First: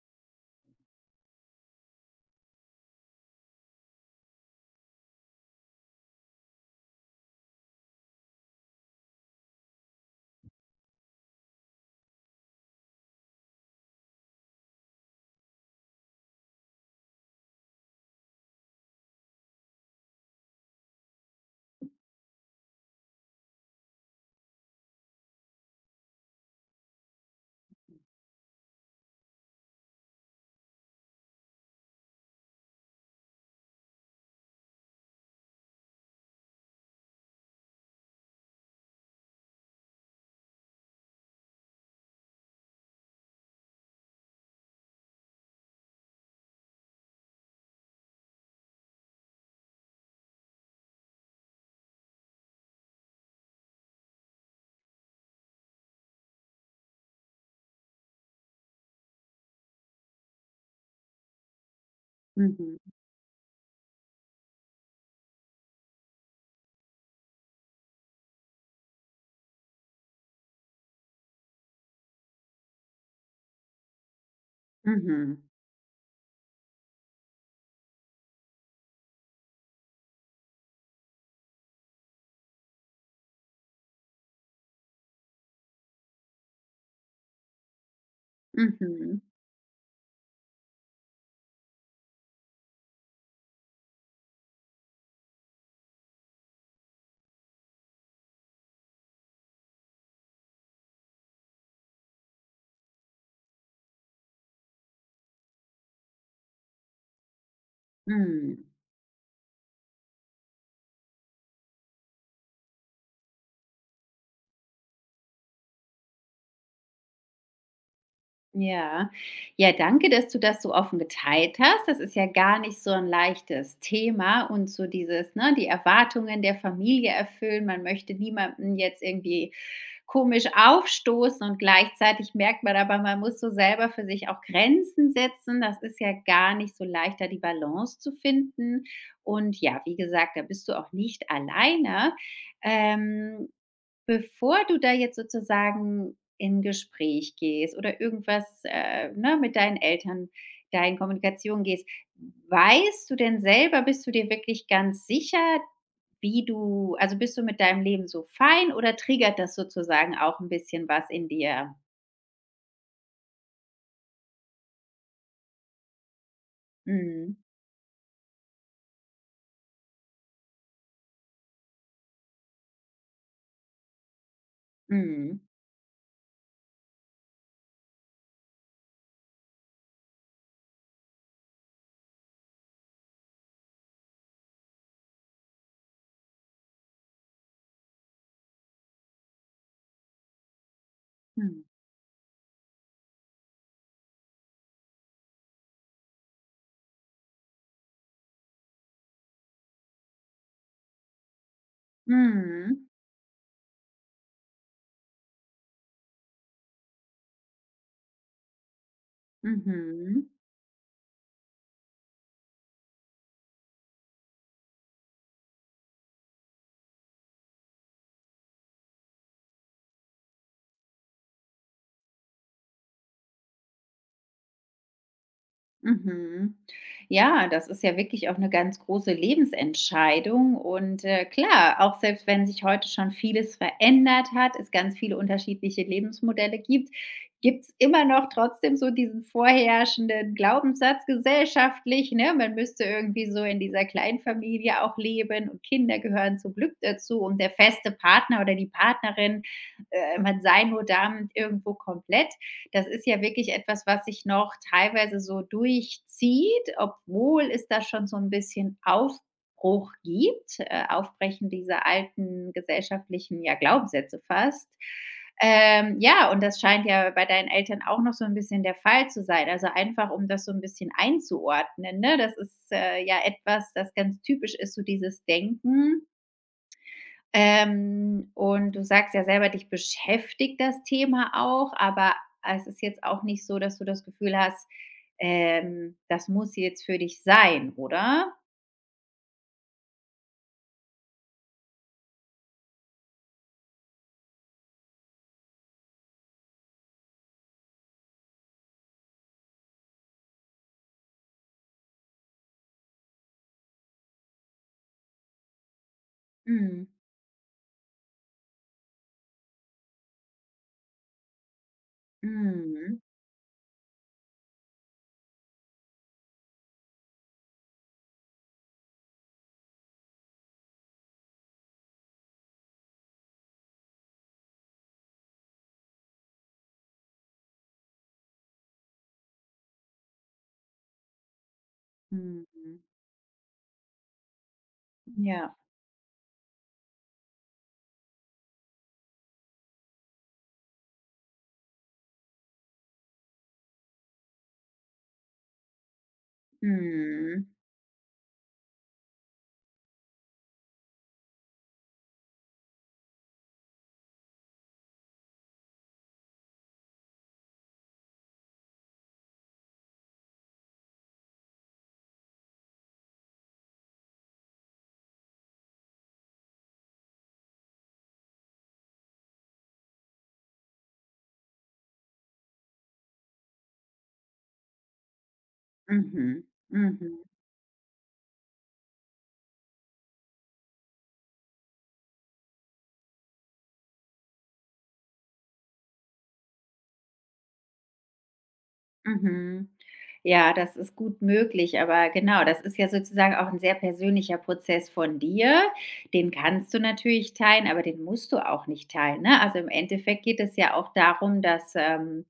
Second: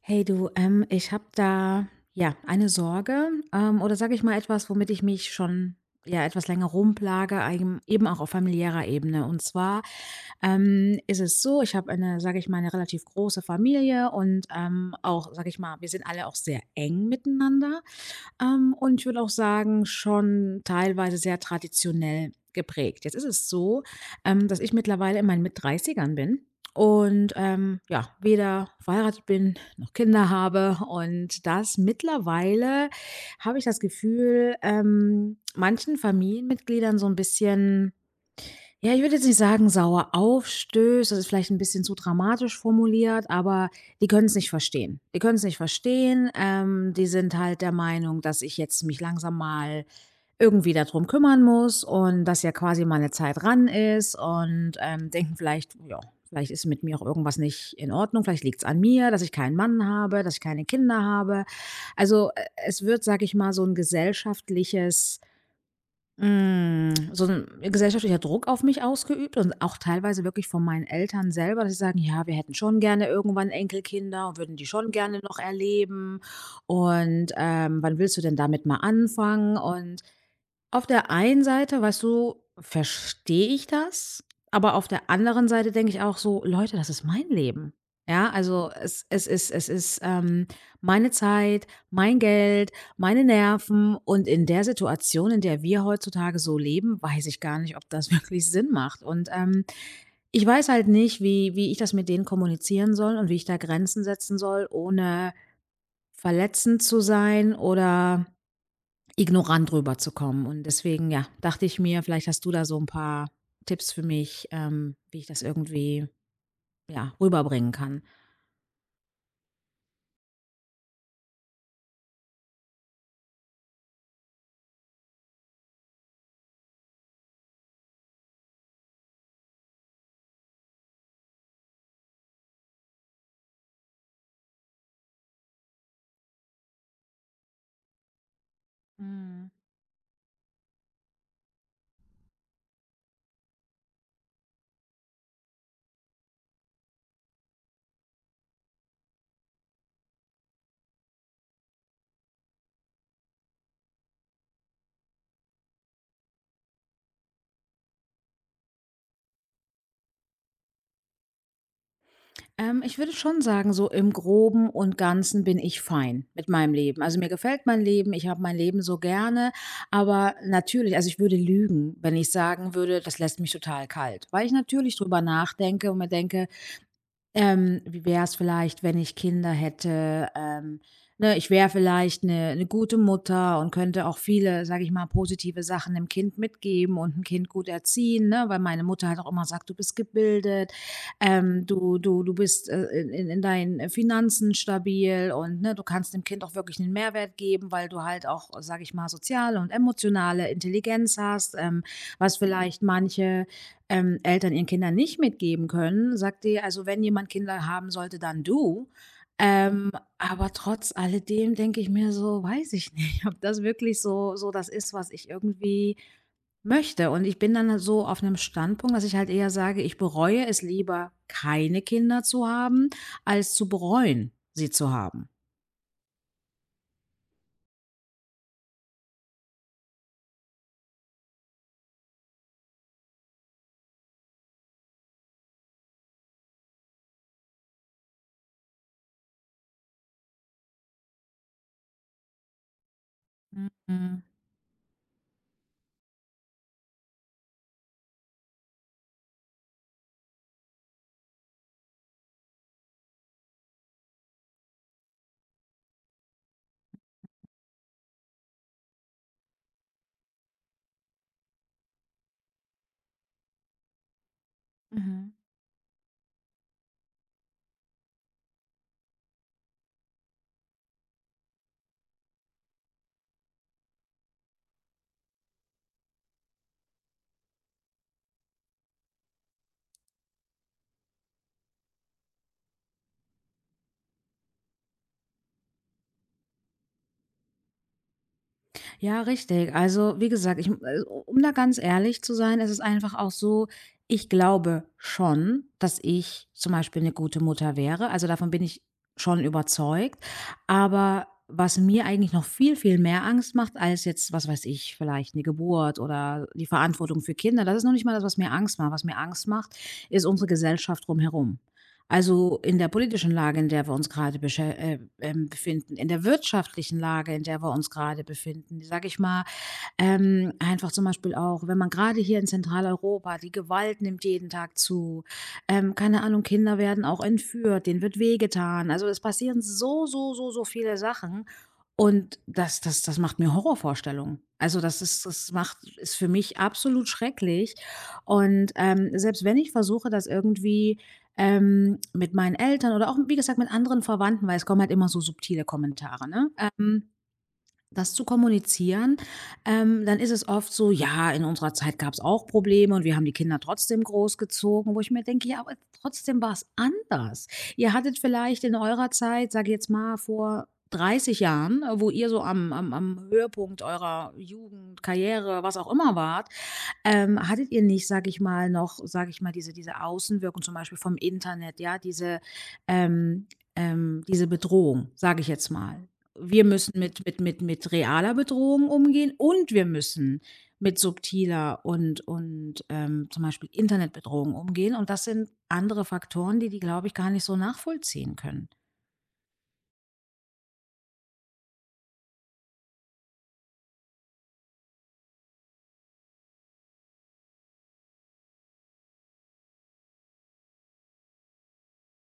Hey du, ich habe da ja eine Sorge, oder sage ich mal etwas, womit ich mich schon ja etwas länger rumplage, eben auch auf familiärer Ebene. Und zwar ist es so, ich habe eine, sage ich mal, eine relativ große Familie und, auch, sage ich mal, wir sind alle auch sehr eng miteinander. Und ich würde auch sagen, schon teilweise sehr traditionell geprägt. Jetzt ist es so, dass ich mittlerweile in meinen mit 30 bin und, ja, weder verheiratet bin noch Kinder habe, und das mittlerweile habe ich das Gefühl, manchen Familienmitgliedern so ein bisschen, ja, ich würde jetzt nicht sagen, sauer aufstößt. Das ist vielleicht ein bisschen zu dramatisch formuliert, aber die können es nicht verstehen. Die können es nicht verstehen. Die sind halt der Meinung, dass ich jetzt mich langsam mal irgendwie darum kümmern muss und dass ja quasi meine Zeit ran ist, und, denken vielleicht, ja, vielleicht ist mit mir auch irgendwas nicht in Ordnung. Vielleicht liegt's an mir, dass ich keinen Mann habe, dass ich keine Kinder habe. Also, Mhm. es wird, sage ich mal, so ein gesellschaftliches so 'n gesellschaftlicher Druck auf mich ausgeübt, und auch teilweise wirklich von meinen Eltern selber, dass sie sagen: „Ja, wir hätten schon gerne irgendwann Enkelkinder und würden die schon gerne noch Mhm. erleben, und, wann willst du denn damit mal anfangen?“ Und auf der einen Seite, weißt du, verstehe ich das, aber auf der anderen Seite denke ich auch so: „Leute, das ist mein Leben.“ Ja, also, es Mhm. es ist es ist, ähm, meine Zeit, mein Geld, meine Nerven, und in der Situation, in der wir heutzutage so leben, weiß ich gar nicht, ob das wirklich Sinn macht. Und, ich weiß halt nicht, wie ich das mit denen kommunizieren soll und wie ich da Grenzen setzen soll, ohne verletzend zu sein oder Mhm. ignorant rüberzukommen. Und deswegen, ja, dachte ich mir, vielleicht hast du da so ein paar Tipps für mich, wie ich das irgendwie, ja, rüberbringen kann. Ja. Ja, danke, dass du das so offen geteilt hast. Das ist ja gar nicht so ein leichtes Thema und so dieses, ne, die Erwartungen der Familie erfüllen. Man möchte niemanden jetzt irgendwie komisch aufstoßen und gleichzeitig merkt man aber, man muss so selber für sich auch Grenzen setzen. Das ist ja gar nicht so leicht, da die Balance zu finden. Mhm. Und ja, wie gesagt, da bist du auch nicht alleine. Ähm, Bevor du da jetzt sozusagen in Gespräch gehst oder irgendwas, ne, mit deinen Eltern da in Kommunikation gehst, weißt du denn selber, bist du dir wirklich ganz sicher, wie du, also, bist du mit deinem Leben so fein oder triggert das sozusagen auch ein bisschen was in dir? Ich würde schon sagen, so im Groben und Ganzen bin ich fein mit meinem Leben. Also, mir Mhm. gefällt mein Leben, ich habe mein Leben so gerne, aber natürlich, also, ich würde lügen, wenn ich sagen würde, das lässt mich total kalt, weil ich natürlich drüber Mhm. nachdenke und mir denke: Wie wäre es vielleicht, wenn ich Kinder hätte? Ne, ich wäre vielleicht eine 'ne 'ne gute Mutter und könnte auch viele, sage ich mal, positive Sachen dem Kind mitgeben und ein Kind gut erziehen, ne, weil meine Mutter halt auch immer sagt: „Du bist gebildet, Mhm. Du bist, in deinen Finanzen stabil, und, ne, du kannst dem Kind auch wirklich einen Mehrwert geben, weil du halt auch, sage ich mal, soziale und emotionale Intelligenz hast“, was vielleicht Mhm. manche, Eltern ihren Kindern nicht mitgeben können, sagt die: „Also, wenn jemand Kinder haben sollte, dann du.“ Ähm, Mhm. aber trotz alledem denke ich mir so: „Weiß ich nicht, ob das wirklich so das ist, was ich irgendwie möchte.“ Und ich bin dann so auf einem Standpunkt, dass ich halt eher sage, ich bereue es lieber, keine Kinder zu haben, als zu bereuen, sie zu haben. Mhm. Ja, das ist ja wirklich auch eine ganz große Lebensentscheidung und, klar, auch selbst wenn sich heute schon vieles verändert hat, es ganz viele unterschiedliche Lebensmodelle gibt, gibt's immer noch trotzdem so diesen vorherrschenden Glaubenssatz gesellschaftlich, ne? Man müsste irgendwie so in dieser Mhm, Kleinfamilie auch leben und Kinder gehören zum Glück dazu und der feste Partner oder die Partnerin, man sei nur damit irgendwo komplett. Das ist ja wirklich etwas, was sich noch teilweise so durchzieht, obwohl es da schon so ein bisschen Aufbruch gibt, Aufbrechen dieser alten gesellschaftlichen, ja, Glaubenssätze fast. mhm. Ja, und das scheint ja bei deinen Eltern auch noch so ein bisschen der Fall zu sein. Also, einfach, um das so ein bisschen einzuordnen, ne? Das ist, ja etwas, das ganz typisch ist, so dieses Denken, und du sagst ja selber, dich beschäftigt das Thema auch, aber es ist jetzt auch nicht so, dass du das Gefühl hast, das muss jetzt für dich sein, oder? Ja, richtig. Also, wie gesagt, ich, um da ganz ehrlich zu sein, ist es einfach auch so, ich glaube schon, dass ich zum Beispiel eine gute Mutter wäre. Also davon bin ich schon überzeugt. Aber was mir eigentlich noch viel, viel mehr Angst macht, als jetzt, was weiß ich, vielleicht eine Geburt oder die Mhm. Verantwortung für Kinder, das ist noch nicht mal das, was mir Angst macht. Was mir Angst macht, ist unsere Gesellschaft drumherum. Also, in der Mhm. politischen Lage, in der wir uns gerade beschä befinden, in der wirtschaftlichen Lage, in der wir uns gerade befinden, sage ich mal, einfach zum Beispiel auch, wenn man gerade hier in Zentraleuropa die Gewalt nimmt jeden Tag zu. Keine Ahnung, Kinder werden auch entführt, denen wird wehgetan. Also, es passieren so, so, so, so viele Sachen, und das Mhm. das das macht mir Horrorvorstellungen. Also, das ist, das Ja. macht, ist für mich absolut schrecklich. Und, selbst wenn ich versuche, das irgendwie, mit meinen Eltern oder auch, wie gesagt, mit anderen Verwandten, weil es kommen halt immer so subtile Kommentare, ne? Ähm Mhm. das zu kommunizieren, dann ist es oft so: „Ja, in unserer Zeit gab es auch Probleme und wir haben die Kinder trotzdem großgezogen“, wo ich mir denke: „Ja, aber trotzdem war es anders. Ihr hattet vielleicht in eurer Zeit, sage ich jetzt mal, vor 30 Jahren, wo ihr so am Höhepunkt eurer Jugend, Karriere, was auch immer wart, hattet ihr nicht, sage ich mal, noch, sage ich mal, diese Außenwirkung zum Beispiel vom Internet, ja, diese, ähm diese Bedrohung, sage ich jetzt mal. Mhm. Wir müssen Mhm. mit realer Bedrohung umgehen und wir müssen mit subtiler und, zum Beispiel Internetbedrohung umgehen. Und das sind andere Faktoren, die glaube ich, gar nicht so nachvollziehen können.“ Mhm. Ja, das ist gut möglich, aber genau, das ist ja sozusagen auch ein sehr persönlicher Prozess von dir. Den kannst du natürlich teilen, aber den musst du auch nicht teilen, ne? Also, im Endeffekt geht es ja auch darum, dass,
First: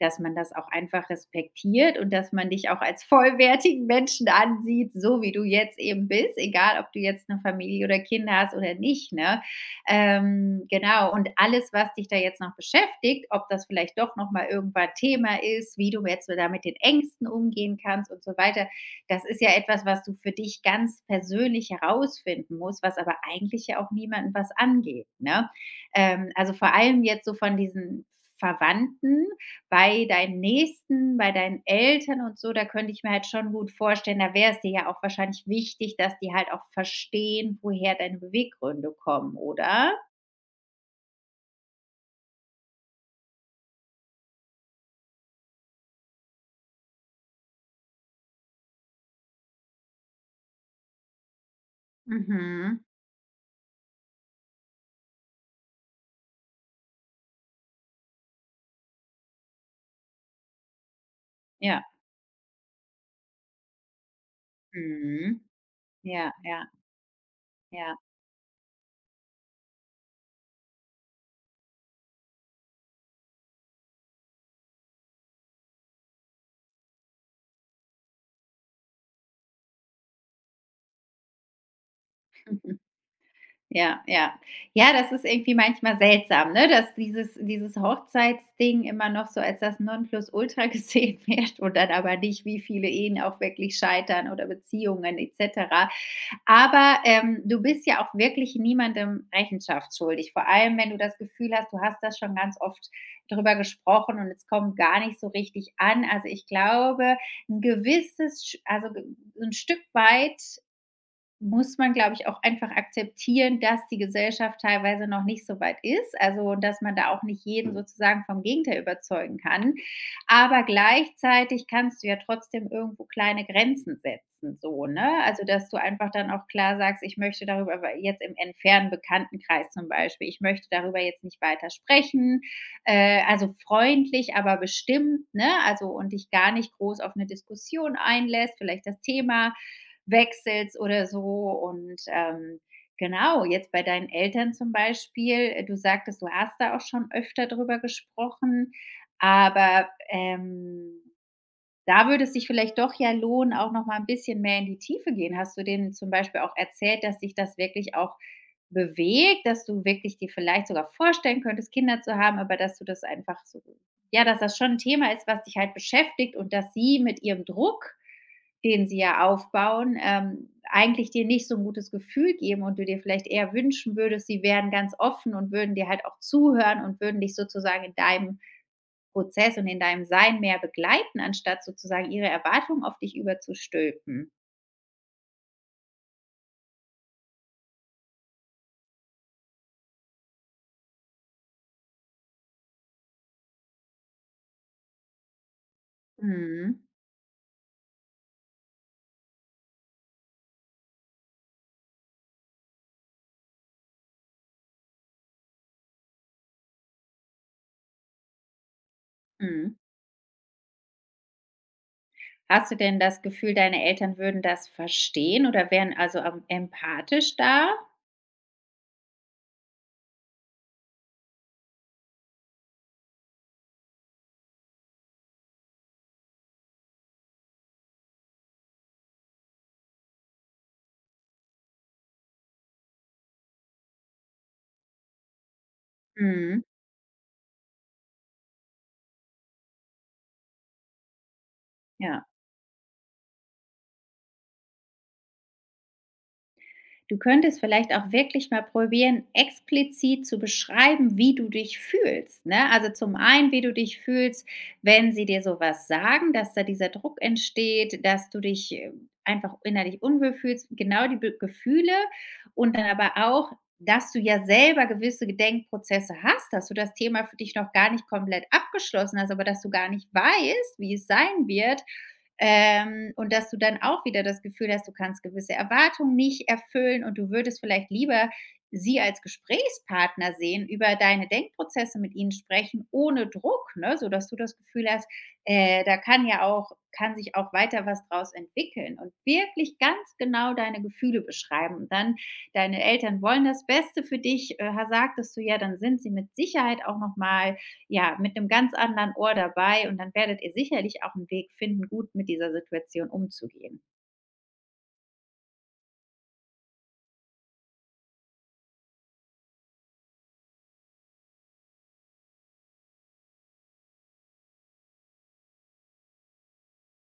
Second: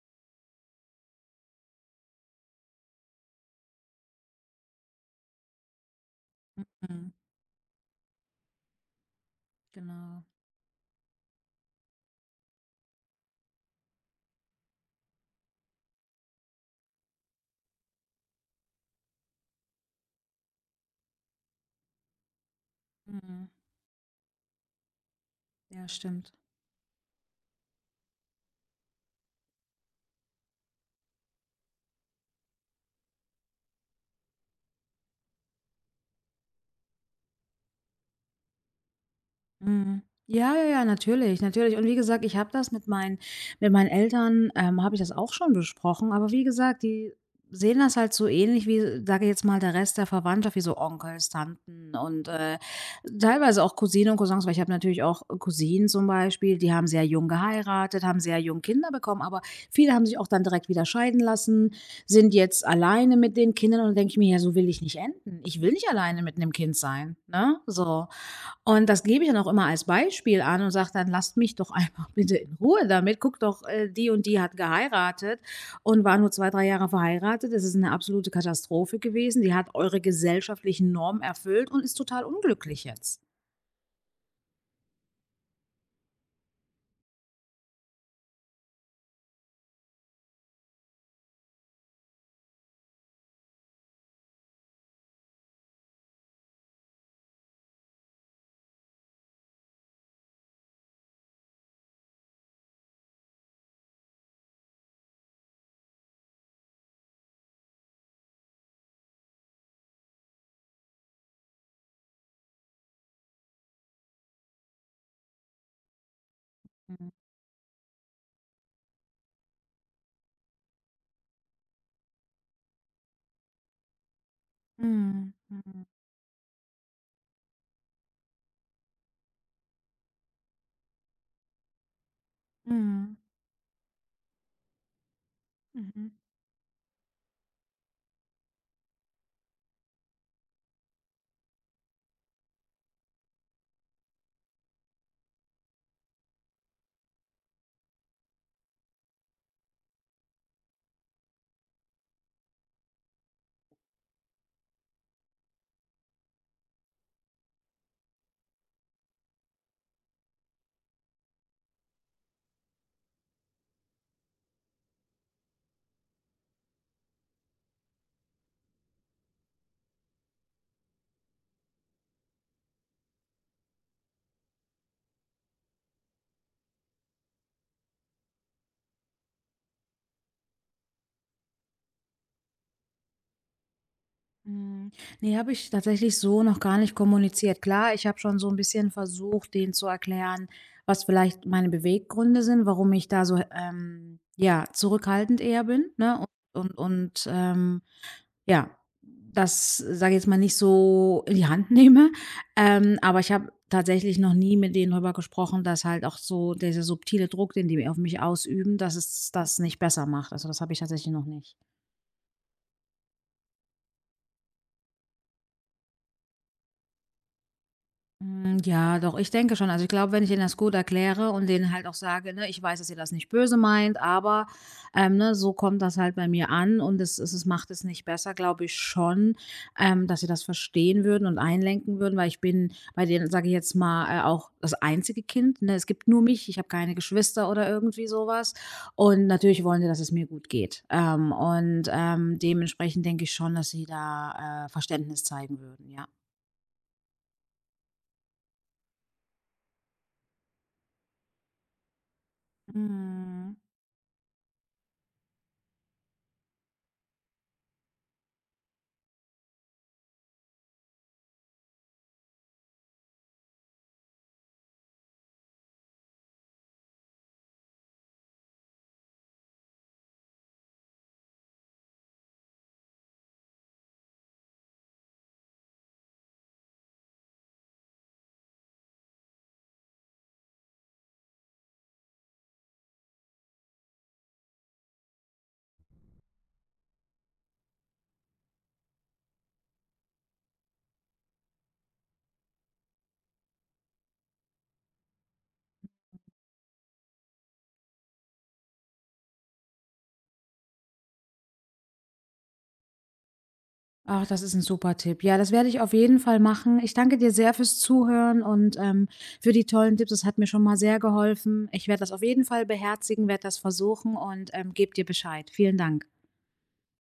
dass man das auch einfach respektiert und dass man dich auch als vollwertigen Menschen ansieht, so wie du jetzt eben bist, egal ob du Mhm. jetzt eine Familie oder Kinder hast oder nicht. Ne? Genau. Genau, und alles, was dich da jetzt noch beschäftigt, ob das vielleicht doch nochmal irgendwann Thema ist, wie du jetzt da mit den Ängsten umgehen kannst und so weiter, das ist ja etwas, was du für dich ganz persönlich herausfinden musst, was aber Mhm. eigentlich ja auch niemandem was angeht. Ne? Ja, stimmt. Also vor allem jetzt so von diesen Verwandten, bei deinen Nächsten, bei deinen Eltern und so, da könnte ich mir halt schon gut vorstellen, da wär's dir ja auch wahrscheinlich wichtig, dass die halt auch verstehen, woher deine Beweggründe kommen, oder? Mhm. Ja, ja, ja, natürlich, natürlich. Und wie gesagt, ich habe das mit meinen Eltern, habe ich das auch schon besprochen, aber wie gesagt, die sehen das halt so ähnlich wie, sage ich jetzt mal, der Rest der Verwandtschaft, wie so Onkels, Tanten und, Mhm. teilweise auch Cousinen und Cousins, weil ich habe natürlich auch Cousinen zum Beispiel, die haben sehr jung geheiratet, haben sehr jung Kinder bekommen, aber viele haben sich auch dann direkt wieder scheiden lassen, Ja. sind jetzt alleine mit den Kindern, und denke ich mir: „Ja, so will ich nicht enden. Mhm. Ich will nicht alleine Ja, mit einem ja, Kind sein“, ne? ja. So. Und das gebe ich dann auch immer als Beispiel an und sage dann: „Lasst mich doch einfach bitte in Ruhe damit. Guckt doch, die und die hat geheiratet und war nur 2 3 Jahre verheiratet. Das ist eine absolute Katastrophe gewesen. Die hat eure gesellschaftlichen Normen erfüllt und ist total Mhm. unglücklich jetzt.“ Ja, ja. Ja, das ist irgendwie manchmal seltsam, ne, dass dieses Hochzeitsding immer noch so als das Nonplusultra gesehen wird und dann aber nicht, wie viele Ehen auch wirklich scheitern oder Beziehungen et cetera. Aber du bist ja auch wirklich niemandem Rechenschaft schuldig. Vor allem, wenn du das Gefühl hast, du hast das schon ganz oft drüber gesprochen und es kommt gar nicht so richtig an. Also ich glaube, ein gewisses, so ein Stück weit muss man, glaube ich, auch einfach akzeptieren, dass die Gesellschaft teilweise noch nicht so weit ist, also, dass man da Mhm. auch nicht jeden Mhm. sozusagen vom Gegenteil überzeugen kann. Aber gleichzeitig kannst du ja trotzdem irgendwo kleine Grenzen setzen, so, ne? Mhm. Also, dass du Mhm. einfach dann auch klar sagst: „Ich möchte darüber aber jetzt im entfernten Bekanntenkreis zum Beispiel, ich möchte darüber jetzt nicht weiter sprechen.“ Mhm. Also, freundlich, aber bestimmt, ne? Also, Mhm. und dich gar nicht groß auf eine Diskussion einlässt, vielleicht das Thema wechselst oder so. Und genau, jetzt bei deinen Eltern zum Beispiel, du sagtest, du hast da auch schon öfter drüber gesprochen, aber da würde es sich vielleicht doch ja lohnen, auch noch mal ein bisschen mehr in die Tiefe gehen. Hast du denen zum Beispiel auch erzählt, dass dich das wirklich auch bewegt, dass du wirklich dir vielleicht sogar vorstellen könntest, Kinder zu haben, aber dass du das einfach so, ja, dass das schon ein Thema ist, was dich halt beschäftigt und dass sie mit ihrem Druck, den sie ja aufbauen, eigentlich dir nicht so ein gutes Gefühl geben und du dir vielleicht eher wünschen würdest, sie wären ganz offen und würden dir halt auch zuhören und würden dich sozusagen in deinem Prozess und in deinem Sein mehr begleiten, anstatt sozusagen ihre Erwartungen auf dich überzustülpen. Hm, ne, habe ich tatsächlich so noch gar nicht kommuniziert. Klar, ich habe schon so ein bisschen versucht, denen zu erklären, was vielleicht meine Beweggründe sind, warum ich da so, ja, zurückhaltend eher bin, ne? Und und, Mhm, und ähm, ja, das, sage ich jetzt mal, nicht so in die Hand nehme. Aber ich habe tatsächlich noch nie mit denen darüber gesprochen, dass halt auch so dieser subtile Druck, den die auf mich ausüben, dass es das mhm. nicht besser macht. Also, das habe ich tatsächlich noch nicht. Hast du denn das Gefühl, deine Eltern würden das verstehen oder wären also am empathisch da? Hm, ja, doch, ich denke schon. Also, ich glaube, wenn ich denen das gut erkläre und denen halt auch sage, ne: „Ich weiß, dass ihr das nicht böse meint, aber, ne, so kommt das halt bei mir an und es macht es nicht besser“, glaube ich schon, dass sie das verstehen würden und einlenken würden, weil ich bin bei denen, sage ich jetzt mal, auch das einzige Kind, ne? Es gibt nur mich, ich Mhm, habe keine Geschwister oder irgendwie sowas. Und natürlich wollen die, dass es mir gut geht. Ja. Dementsprechend denke ich schon, dass sie da, Verständnis zeigen würden, ja. Du könntest vielleicht auch wirklich mal probieren, explizit zu beschreiben, wie du dich fühlst. Ne? Also zum einen, Mhm. wie du dich fühlst, wenn sie dir sowas sagen, dass da dieser Druck entsteht, dass du dich einfach innerlich unwohl fühlst, genau die Be Gefühle, und dann aber auch, dass du ja selber gewisse Gedenkprozesse hast, dass du das Thema für dich noch gar nicht komplett abgeschlossen hast, aber dass du gar nicht weißt, wie es sein wird, und dass du dann auch wieder das Gefühl hast, du kannst gewisse Erwartungen nicht erfüllen und du würdest vielleicht lieber sie als Gesprächspartner sehen, über deine Denkprozesse mit ihnen sprechen, ohne Druck, ne? Sodass du das Gefühl hast, da kann ja auch, kann sich auch weiter was draus entwickeln und wirklich ganz genau deine Gefühle beschreiben. Und dann, deine Eltern wollen das Beste für dich, sagtest du ja, dann sind sie mit Sicherheit auch nochmal, ja, mit einem ganz anderen Ohr dabei und dann werdet ihr sicherlich auch einen Weg finden, gut mit dieser Situation umzugehen. Ach, das ist ein super Tipp. Ja, das werde ich auf jeden Fall machen. Ich danke dir sehr fürs Zuhören und, für die tollen Tipps. Das hat mir schon mal sehr geholfen. Ich werde das auf jeden Fall beherzigen, werde das versuchen und, gebe dir Bescheid. Vielen Dank.